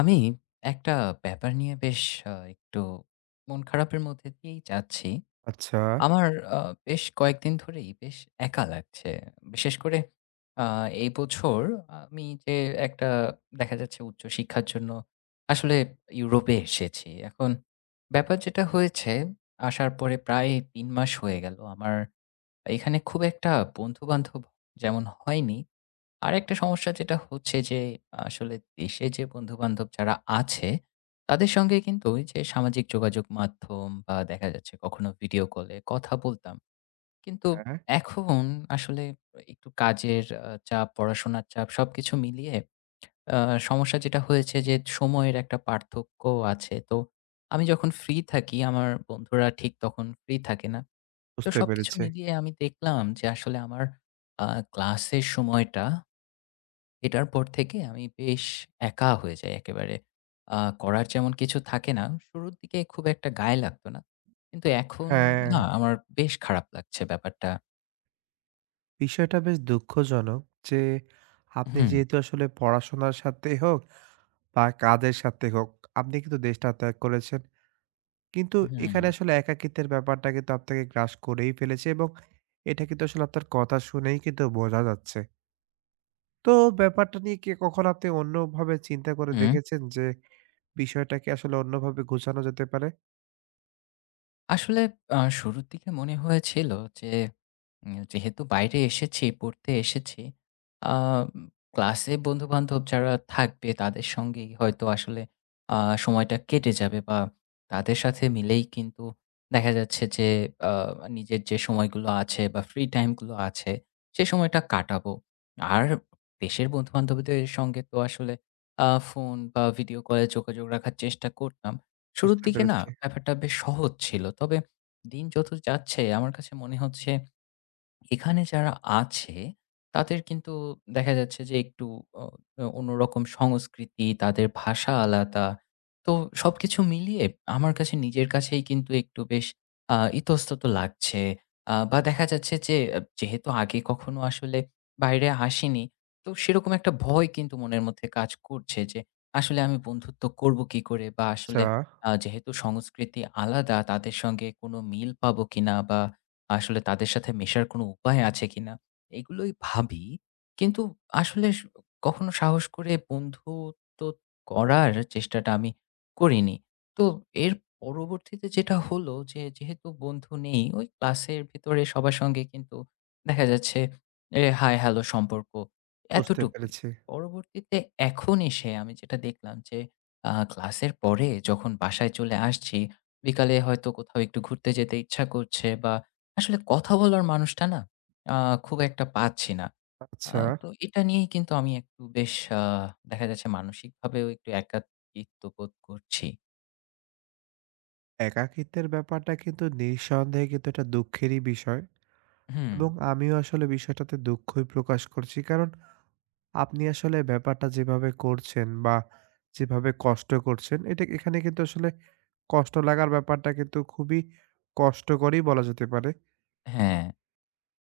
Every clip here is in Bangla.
আমি একটা ব্যাপার নিয়ে বেশ একটু মন খারাপের মধ্যে দিয়েই যাচ্ছি। আচ্ছা। আমার আ বেশ কয়েকদিন ধরেই বেশ একা লাগছে। বিশেষ করে আ এই বছর আমি যে একটা দেখা যাচ্ছে উচ্চশিক্ষার জন্য আসলে ইউরোপে এসেছি। এখন ব্যাপার যেটা হয়েছে, আসার পরে প্রায় ৩ মাস হয়ে গেল। আমার এখানে খুব একটা বন্ধু-বান্ধব যেমন হয়নি। আরেকটা সমস্যা যেটা হচ্ছে যে, আসলে দেশে যে বন্ধু-বান্ধব যারা আছে, তাদের সঙ্গে কিন্তু ওই যে সামাজিক যোগাযোগ মাধ্যম বা দেখা যাচ্ছে কখনো ভিডিও কলে কথা বলতাম। কিন্তু হ্যাঁ। এখন আসলে একটু কাজের চাপ, পড়াশোনার চাপ সবকিছু মিলিয়ে আ সমস্যা যেটা হয়েছে যে সময়ের একটা পার্থক্যও আছে। তো আমি যখন ফ্রি থাকি আমার বন্ধুরা ঠিক তখন ফ্রি থাকে না। তো বুঝতে সবকিছু পেরেছি। মিলিয়ে আমি দেখলাম যে আসলে আমার আ ক্লাসের সময়টা এটার পর থেকে আমি বেশ একা হয়ে যাই একেবারে। আ করার যেমন কিছু থাকে না, শুরুর দিকে খুব একটা গায়ে লাগতো না। কিন্তু এখন হ্যাঁ, না আমার বেশ খারাপ লাগছে ব্যাপারটা। বিষয়টা বেশ দুঃখজনক যে আপনি হুম, যেহেতু আসলে পড়াশোনার সাথেই হোক বা কাজের সাথে হোক, আপনি কিন্তু দেশটা ত্যাগ করেছেন। কিন্তু হুম, এখানে আসলে একাকিত্বের ব্যাপারটা কিন্তু আপনাকে গ্রাস করেই ফেলেছে এবং এটা কিন্তু আসলে আপনার কথা শুনেই কিন্তু বোঝা যাচ্ছে। তো ব্যাপারটা নিয়ে কি কখনো আপনি অন্যভাবে চিন্তা করে হুম। দেখেছেন যে বিষয়টাকে আসলে অন্যভাবে গোছানো যেতে পারে? আসলে শুরুর দিকে মনে হয়েছিল যে যেহেতু বাইরে এসেছি, পড়তে এসেছি, আ ক্লাসে বন্ধু-বান্ধব যারা থাকবে তাদের সঙ্গেই হয়তো আসলে আ সময়টা কেটে যাবে বা তাদের সাথে মিলেই কিন্তু দেখা যাচ্ছে যে আ নিজের যে সময়গুলো আছে বা ফ্রি টাইম গুলো আছে সে সময়টা কাটাবো। আর দেশের বন্ধু-বান্ধবদের সঙ্গে তো আসলে ফোন বা ভিডিও কলে যোগাযোগ রাখার চেষ্টা করতাম। শুরুর বুঝতে দিকে না পেরেছি। ব্যাপারটা বেশ সহজ ছিল। তবে দিন যত যাচ্ছে আমার কাছে মনে হচ্ছে এখানে যারা আছে তাদের কিন্তু দেখা যাচ্ছে যে একটু অ অন্যরকম সংস্কৃতি, তাদের ভাষা আলাদা। তো সবকিছু মিলিয়ে আমার কাছে নিজের কাছেই কিন্তু একটু বেশ ইতস্তত লাগছে। বা দেখা যাচ্ছে যে যেহেতু আগে কখনো আসলে বাইরে আসিনি, তো সেরকম একটা ভয় কিন্তু মনের মধ্যে কাজ করছে যে আসলে আমি বন্ধুত্ব করব কি করে? বা আচ্ছা, আসলে যেহেতু সংস্কৃতি আলাদা তাদের সঙ্গে কোনো মিল পাবো কিনা বা আসলে তাদের সাথে মেশার কোনো উপায় আছে কিনা? এগুলোই ভাবি। কিন্তু আসলে কখনো সাহস করে বন্ধুত্ব করার চেষ্টাটা আমি করিনি। তো এর পরবর্তীতে যেটা হলো যে, যেহেতু বন্ধু নেই, ওই ক্লাসের ভিতরে সবার সঙ্গে কিন্তু দেখা যাচ্ছে হাই হ্যালো সম্পর্ক বুঝতে এতটুকুই। পেরেছি। পরবর্তীতে এখন এসে আমি যেটা দেখলাম যে, ক্লাসের পরে যখন বাসায় চলে আসছি, বিকালে হয়তো কোথাও একটু ঘুরতে যেতে ইচ্ছা করছে বা আসলে কথা বলার মানুষটা না আ খুব একটা পাচ্ছি না। আ আচ্ছা। তো এটা নিয়েই কিন্তু আমি একটু বেশ দেখা যাচ্ছে মানসিকভাবেও একটু একাকিত্ব বোধ করছি। একাকিত্বের ব্যাপারটা কিন্তু নিঃসন্দেহে কিন্তু এটা দুঃখেরই বিষয় হুম, এবং আমিও আসলে বিষয়টাতে দুঃখই প্রকাশ করছি। কারণ আপনি আসলে ব্যাপারটা যেভাবে করছেন বা যেভাবে কষ্ট করছেন, এটা এখানে কিন্তু আসলে কষ্ট লাগার ব্যাপারটা কিন্তু খুবই কষ্টকরই বলা যেতে পারে। হ্যাঁ,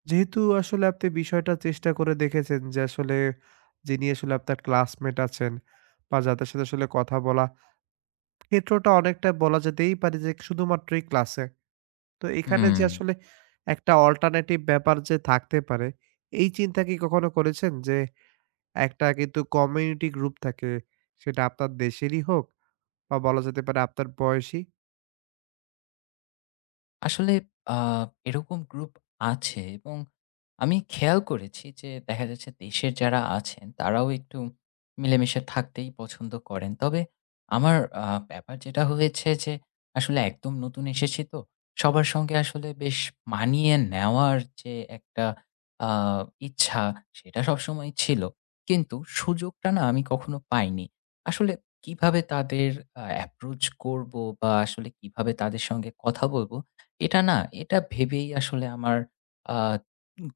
যেহেতু আসলে আপনি বিষয়টা চেষ্টা করে দেখেছেন যে আসলে যিনি আসলে আপনার ক্লাসমেট আছেন বা যাদের সাথে আসলে কথা বলা ক্ষেত্রটা অনেকটা বলা যেতেই পারে যে শুধুমাত্র এই ক্লাসে। তো এখানে হুম। যে আসলে একটা অল্টারনেটিভ ব্যাপার যে থাকতে পারে, এই চিন্তা কি কখনো করেছেন? যে একটা কিন্তু কমিউনিটি গ্রুপ থাকে, সেটা আপনার দেশেরই হোক বা বলা যেতে পারে আপনার বয়সী আসলে আ এরকম গ্রুপ আছে এবং আমি খেয়াল করেছি যে দেখা যাচ্ছে দেশের যারা আছেন তারাও একটু মিলেমিশে থাকতেই পছন্দ করেন। তবে আমার ব্যাপার যেটা হয়েছে যে আসলে একদম নতুন এসেছি তো। সবার সঙ্গে আসলে বেশ মানিয়ে নেওয়ার যে একটা আ ইচ্ছা সেটা সবসময়ই ছিল। কিন্তু সুযোগটা না আমি কখনো পাইনি। আসলে কিভাবে তাদের অ্যাপ্রোচ করব বা আসলে কিভাবে তাদের সঙ্গে কথা বলব এটা না, এটা ভেবেই আসলে আমার আ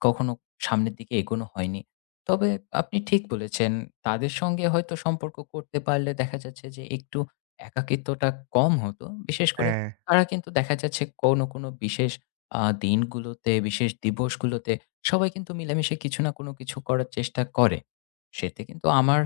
কখনো সামনের দিকে এগোনো হয়নি। তবে আপনি ঠিক বলেছেন, তাদের সঙ্গে হয়তো সম্পর্ক করতে পারলে দেখা যাচ্ছে যে একটু একাকিত্বটা কম হতো। বিশেষ করে হ্যাঁ, তারা কিন্তু দেখা যাচ্ছে কোনো, কোনো বিশেষ দিনগুলোতে, বিশেষ দিবসগুলোতে সবাই কিন্তু মিলেমিশে কিছু না কোনো কিছু করার চেষ্টা করে। সেতে কিন্তু আমার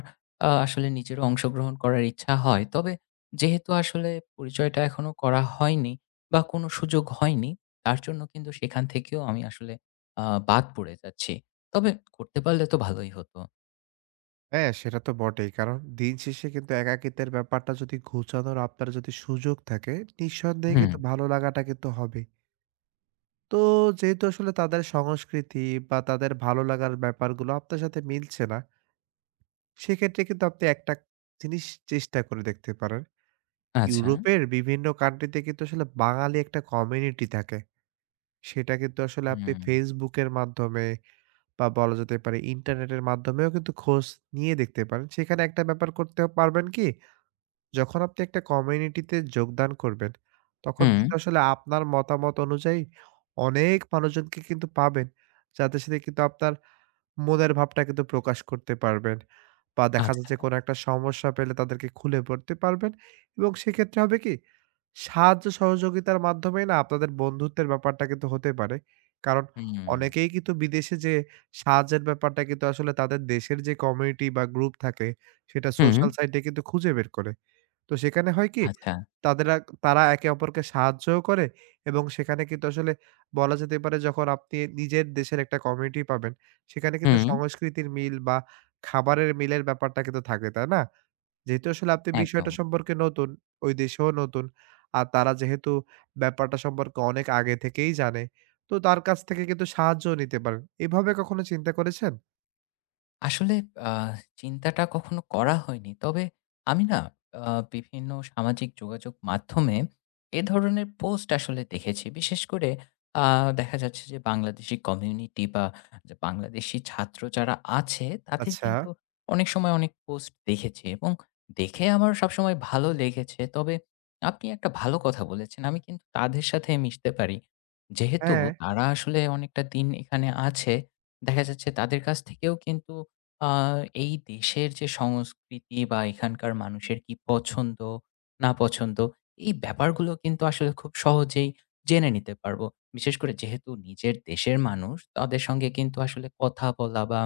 আসলে নিজেরও অংশগ্রহণ করার ইচ্ছা হয়। তবে যেহেতু আসলে পরিচয়টা এখনো করা হয়নি বা কোনো সুযোগ হয়নি, তার জন্য কিন্তু সেখান থেকেও আমি আসলে আ বাদ পড়ে যাচ্ছি। তবে করতে পারলে তো ভালোই হতো। হ্যাঁ, সেটা তো বটেই। কারণ দিন শেষে কিন্তু একাকিত্বের ব্যাপারটা যদি ঘুচানোর আপনার যদি সুযোগ থাকে, নিঃসন্দেহে হুম, কিন্তু ভালো লাগাটা কিন্তু হবে। তো যেহেতু আসলে তাদের সংস্কৃতি বা তাদের ভালো লাগার ব্যাপারগুলো আপনার সাথে মিলছে না, সেক্ষেত্রে কিন্তু আপনি একটা জিনিস চেষ্টা করে দেখতে পারেন। আচ্ছা। ইউরোপের বিভিন্ন কান্ট্রিতে কিন্তু আসলে বাঙালি একটা কমিউনিটি থাকে। সেটা কিন্তু আসলে আপনি হুম, Facebook এর মাধ্যমে বা বলা যেতে পারে ইন্টারনেটের মাধ্যমেও কিন্তু খোঁজ নিয়ে দেখতে পারেন। সেখানে একটা ব্যাপার করতে পারবেন কি, যখন আপনি একটা কমিউনিটিতে যোগদান করবেন, তখন হুম, কিন্তু আসলে আপনার মতামত অনুযায়ী অনেক মানুষজনকে কিন্তু পাবেন, যাদের সাথে কিন্তু আপনার মনের ভাবটা কিন্তু প্রকাশ করতে পারবেন। বা দেখা আচ্ছা। যাচ্ছে কোনো একটা সমস্যা পেলে তাদেরকে খুলে বলতে পারবেন এবং সেক্ষেত্রে হবে কি? সাহায্য সহযোগিতার মাধ্যমেই না আপনাদের বন্ধুত্বের ব্যাপারটা কিন্তু হতে পারে। কারণ হুম, অনেকেই কিন্তু বিদেশে যেয়ে সাহায্যের ব্যাপারটা কিন্তু আসলে তাদের দেশের যে কমিউনিটি বা গ্রুপ থাকে, সেটা হুম, সোশ্যাল সাইটে কিন্তু খুঁজে বের করে। তো সেখানে হয় কি আচ্ছা। তাদেরা তারা একে অপরকে সাহায্যও করে এবং সেখানে কিন্তু আসলে বলা যেতে পারে যখন আপনি নিজের দেশের একটা কমিউনিটি পাবেন, সেখানে কিন্তু হুম, সংস্কৃতির মিল বা খাবারের মিলের ব্যাপারটা কিন্তু থাকবে, তাই না? যেহেতু আসলে আপনি একদম। বিষয়টা সম্পর্কে নতুন, ওই দেশেও নতুন। আর তারা যেহেতু ব্যাপারটা সম্পর্কে অনেক আগে থেকেই জানে, তো তার কাছ থেকে কিন্তু সাহায্যও নিতে পারেন। এভাবে কখনো চিন্তা করেছেন? আসলে আ চিন্তাটা কখনো করা হয়নি। তবে আমি না আ বিভিন্ন সামাজিক যোগাযোগ মাধ্যমে ধরনের পোস্ট আসলে দেখেছি। বিশেষ করে আ দেখা যাচ্ছে যে বাংলাদেশি কমিউনিটি বা যে বাংলাদেশি ছাত্র যারা আছে তাদের আচ্ছা। কিন্তু অনেক সময় অনেক পোস্ট দেখেছি এবং দেখে আমার সবসময় ভালো লেগেছে। তবে আপনি একটা ভালো কথা বলেছেন। আমি কিন্তু তাদের সাথে মিশতে পারি। যেহেতু হ্যাঁ, তারা আসলে অনেকটা দিন এখানে আছে, দেখা যাচ্ছে তাদের কাছ থেকেও কিন্তু আ এই দেশের যে সংস্কৃতি বা এখানকার মানুষের কি পছন্দ, না পছন্দ, এই ব্যাপারগুলো কিন্তু আসলে খুব সহজেই জেনে নিতে পারবো। বিশেষ করে যেহেতু নিজের দেশের মানুষ, তাদের সঙ্গে কিন্তু আসলে কথা বলা বা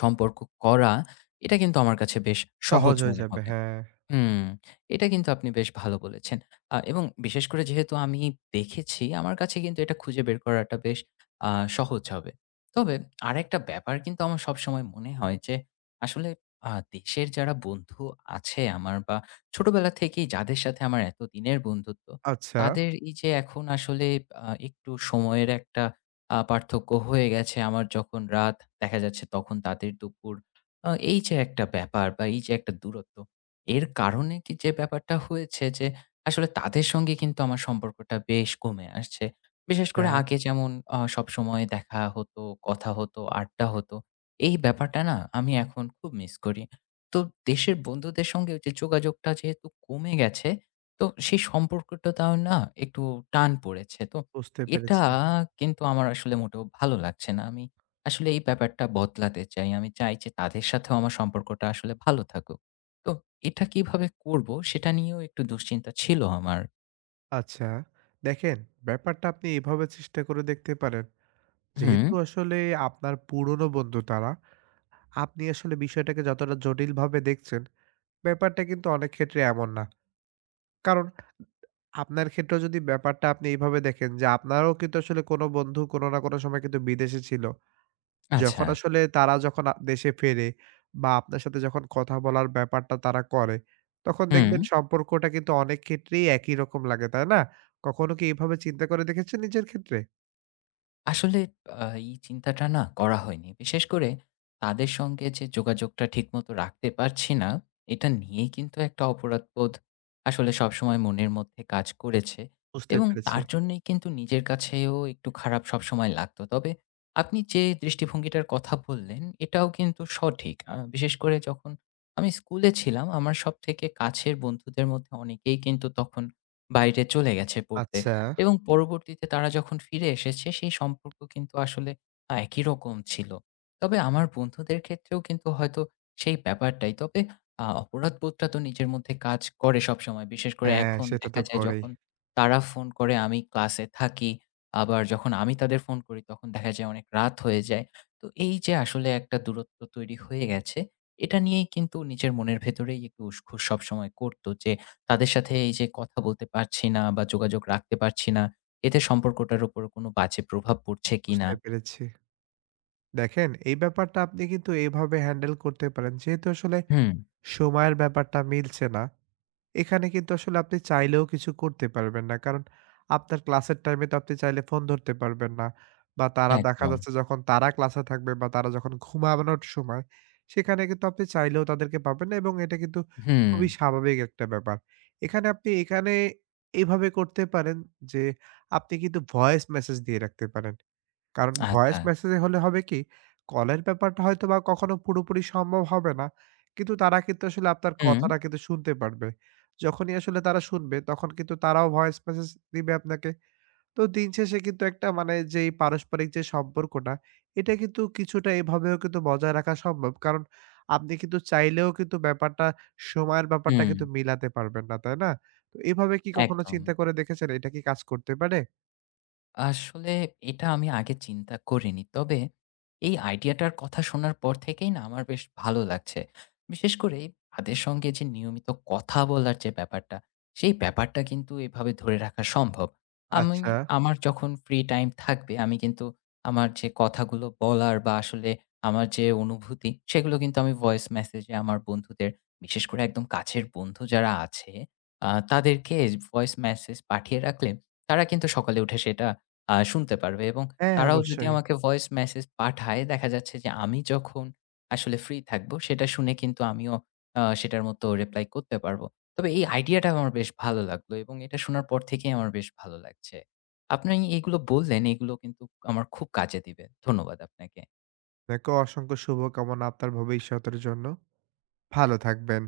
সম্পর্ক করা, এটা কিন্তু আমার কাছে বেশ সহজ সহজ হয়ে মনে যাবে। হবে। হ্যাঁ। হুম, এটা কিন্তু আপনি বেশ ভালো বলেছেন। এবং বিশেষ করে যেহেতু আমি দেখেছি, আমার কাছে কিন্তু এটা খুঁজে বের করাটা বেশ আ সহজ হবে। তবে আরেকটা ব্যাপার কিন্তু আমার সবসময় মনে হয় যে, আসলে দেশের যারা বন্ধু আছে আমার বা ছোটবেলা থেকেই যাদের সাথে আমার এতদিনের বন্ধুত্ব, আচ্ছা। তাদের এই যে এখন আসলে একটু সময়ের একটা পার্থক্য হয়ে গেছে। আমার যখন রাত দেখা যাচ্ছে তখন তাদের দুপুর। এই যে একটা ব্যাপার বা এই যে একটা দূরত্ব এর কারণে কি যে ব্যাপারটা হয়েছে যে আসলে তাদের সঙ্গে কিন্তু আমার সম্পর্কটা বেশ কমে আসছে। বিশেষ করে হ্যাঁ, আগে যেমন সবসময় দেখা হতো, কথা হতো, আড্ডা হতো। এই ব্যাপারটা না আমি এখন খুব মিস করি। তো দেশের বন্ধুদের সঙ্গে যে যোগাযোগটা যেহেতু কমে গেছে, তো সেই সম্পর্কটাতেও না একটু টান পড়েছে। তো বুঝতে এটা পেরেছি। কিন্তু আমার আসলে মোটেও ভালো লাগছে না। আমি আসলে এই ব্যাপারটা বদলাতে চাই। আমি চাই যে তাদের সাথেও আমার সম্পর্কটা আসলে ভালো থাকুক। তো এটা কিভাবে করব সেটা নিয়েও একটু দুশ্চিন্তা ছিল আমার। আচ্ছা, দেখেন ব্যাপারটা আপনি এভাবে চেষ্টা করে দেখতে পারেন। হুম, যেহেতু আসলে আপনার পুরনো বন্ধু তারা, আপনি আসলে বিষয়টাকে যতটা জটিলভাবে দেখছেন, ব্যাপারটা কিন্তু অনেক ক্ষেত্রে এমন না। কারণ আপনার ক্ষেত্রেও যদি ব্যাপারটা আপনি এইভাবে দেখেন যে আপনারও কিন্তু আসলে কোনো বন্ধু কোনো না কোনো সময় কিন্তু বিদেশে ছিল। আচ্ছা। যখন আসলে তারা যখন দেশে ফেরে বা আপনার সাথে যখন কথা বলার ব্যাপারটা তারা করে, তখন হুম। দেখবেন সম্পর্কটা কিন্তু অনেক ক্ষেত্রেই একই রকম লাগে, তাই না? কখনো কি এভাবে চিন্তা করে দেখেছেন নিজের ক্ষেত্রে? আসলে এই চিন্তাটা না করা হয়নি। বিশেষ করে তাদের সঙ্গে যে যোগাযোগটা ঠিকমতো রাখতে পারছি না, এটা নিয়েই কিন্তু একটা অপরাধবোধ আসলে সবসময় মনের মধ্যে কাজ করেছে বুঝতে এবং পেরেছি। তার জন্যই কিন্তু নিজের কাছেও একটু খারাপ সবসময় লাগতো। তবে আপনি যে দৃষ্টিভঙ্গিটার কথা বললেন, এটাও কিন্তু সঠিক। বিশেষ করে যখন আমি স্কুলে ছিলাম, আমার সবথেকে কাছের বন্ধুদের মধ্যে অনেকেই কিন্তু তখন বাইরে চলে গেছে পড়তে। আচ্ছা। এবং পরবর্তীতে তারা যখন ফিরে এসেছে সেই সম্পর্ক কিন্তু আসলে একই রকম ছিল। তবে আমার বন্ধুদের ক্ষেত্রেও কিন্তু হয়তো সেই ব্যাপারটাই। তবে অপরাধবোধটা তো নিজের মধ্যে কাজ করে সবসময়। বিশেষ করে হ্যাঁ, এখন সেটা দেখা তো যায় করেই। যখন তারা ফোন করে আমি ক্লাসে থাকি। আবার যখন আমি তাদের ফোন করি তখন দেখা যায় অনেক রাত হয়ে যায়। তো এই যে আসলে একটা দূরত্ব তৈরি হয়ে গেছে, এটা নিয়েই কিন্তু নিজের মনের ভেতরেই একটু উসখুস সবসময় করত যে তাদের সাথে এই যে কথা বলতে পারছি না বা যোগাযোগ রাখতে পারছি না, এতে সম্পর্কটার উপর কোনো বাজে প্রভাব পড়ছে কিনা। বুঝতে পেরেছি। দেখেন এই ব্যাপারটা আপনি কিন্তু এভাবে হ্যান্ডেল করতে পারেন। যেহেতু আসলে হুম, সময়ের ব্যাপারটা মিলছে না, এখানে কিন্তু আসলে আপনি চাইলেও কিছু করতে পারবেন না। কারণ আপনার ক্লাসের টাইমে তো আপনি চাইলে ফোন ধরতে পারবেন না। বা তারা দেখা একদম। যাচ্ছে যখন তারা ক্লাসে থাকবে বা তারা যখন ঘুমানোর সময়, সেখানে কিন্তু আপনি চাইলেও তাদেরকে পাবেন না এবং এটা কিন্তু হুম, খুবই স্বাভাবিক একটা ব্যাপার। এখানে আপনি এভাবে করতে পারেন যে আপনি কিন্তু ভয়েস মেসেজ দিয়ে রাখতে পারেন। কারণ ভয়েস আচ্ছা। মেসেজে হলে হবে কি, কলের ব্যাপারটা হয়তোবা কখনো পুরোপুরি সম্ভব হবে না। কিন্তু তারা কিন্তু আসলে আপনার হুম, কথাটা কিন্তু শুনতে পারবে। যখনই আসলে তারা শুনবে, তখন কিন্তু তারাও ভয়েস মেসেজ দিবে আপনাকে। তো দিন শেষে কিন্তু একটা মানে যেই পারস্পরিক যে সম্পর্কটা, এটা কিন্তু কিছুটা এভাবেও কিন্তু বজায় রাখা সম্ভব। কারণ আপনি কিন্তু চাইলেও কিন্তু ব্যাপারটা সময়ের ব্যাপারটা হুম, কিন্তু মিলাতে পারবেন না, তাই না? তো এভাবে কি কখনো একদম। চিন্তা করে দেখেছেন, এটা কি কাজ করতে পারে? আসলে এটা আমি আগে চিন্তা করিনি। তবে এই আইডিয়াটার কথা শোনার পর থেকেই না আমার বেশ ভালো লাগছে। বিশেষ করে তাদের সঙ্গে যে নিয়মিত কথা বলার যে ব্যাপারটা, সেই ব্যাপারটা কিন্তু এভাবে ধরে রাখা সম্ভব। আমি আচ্ছা। আমার যখন ফ্রি টাইম থাকবে আমি কিন্তু আমার যে কথাগুলো বলার বা আসলে আমার যে অনুভূতি সেগুলো কিন্তু আমি ভয়েস মেসেজে আমার বন্ধুদের বিশেষ করে একদম কাছের বন্ধু যারা আছে তাদেরকে ভয়েস মেসেজ পাঠিয়ে রাখলে তারা কিন্তু সকালে উঠে সেটা শুনতে পারবে এবং হ্যাঁ, তারাও যদি অবশ্যই। আমাকে ভয়েস মেসেজ পাঠায়, দেখা যাচ্ছে যে আমি যখন আসলে ফ্রি থাকবো, সেটা শুনে কিন্তু আমিও সেটার মতো রিপ্লাই করতে পারবো। তবে এই আইডিয়াটা আমার বেশ ভালো লাগলো এবং এটা শোনার পর থেকেই আমার বেশ ভালো লাগছে। আপনি এগুলো বললেন, এগুলো কিন্তু আমার খুব কাজে দিবে। ধন্যবাদ আপনাকে। আপনাকেও অসংখ্য শুভকামনা আপনার ভবিষ্যতের জন্য। ভালো থাকবেন।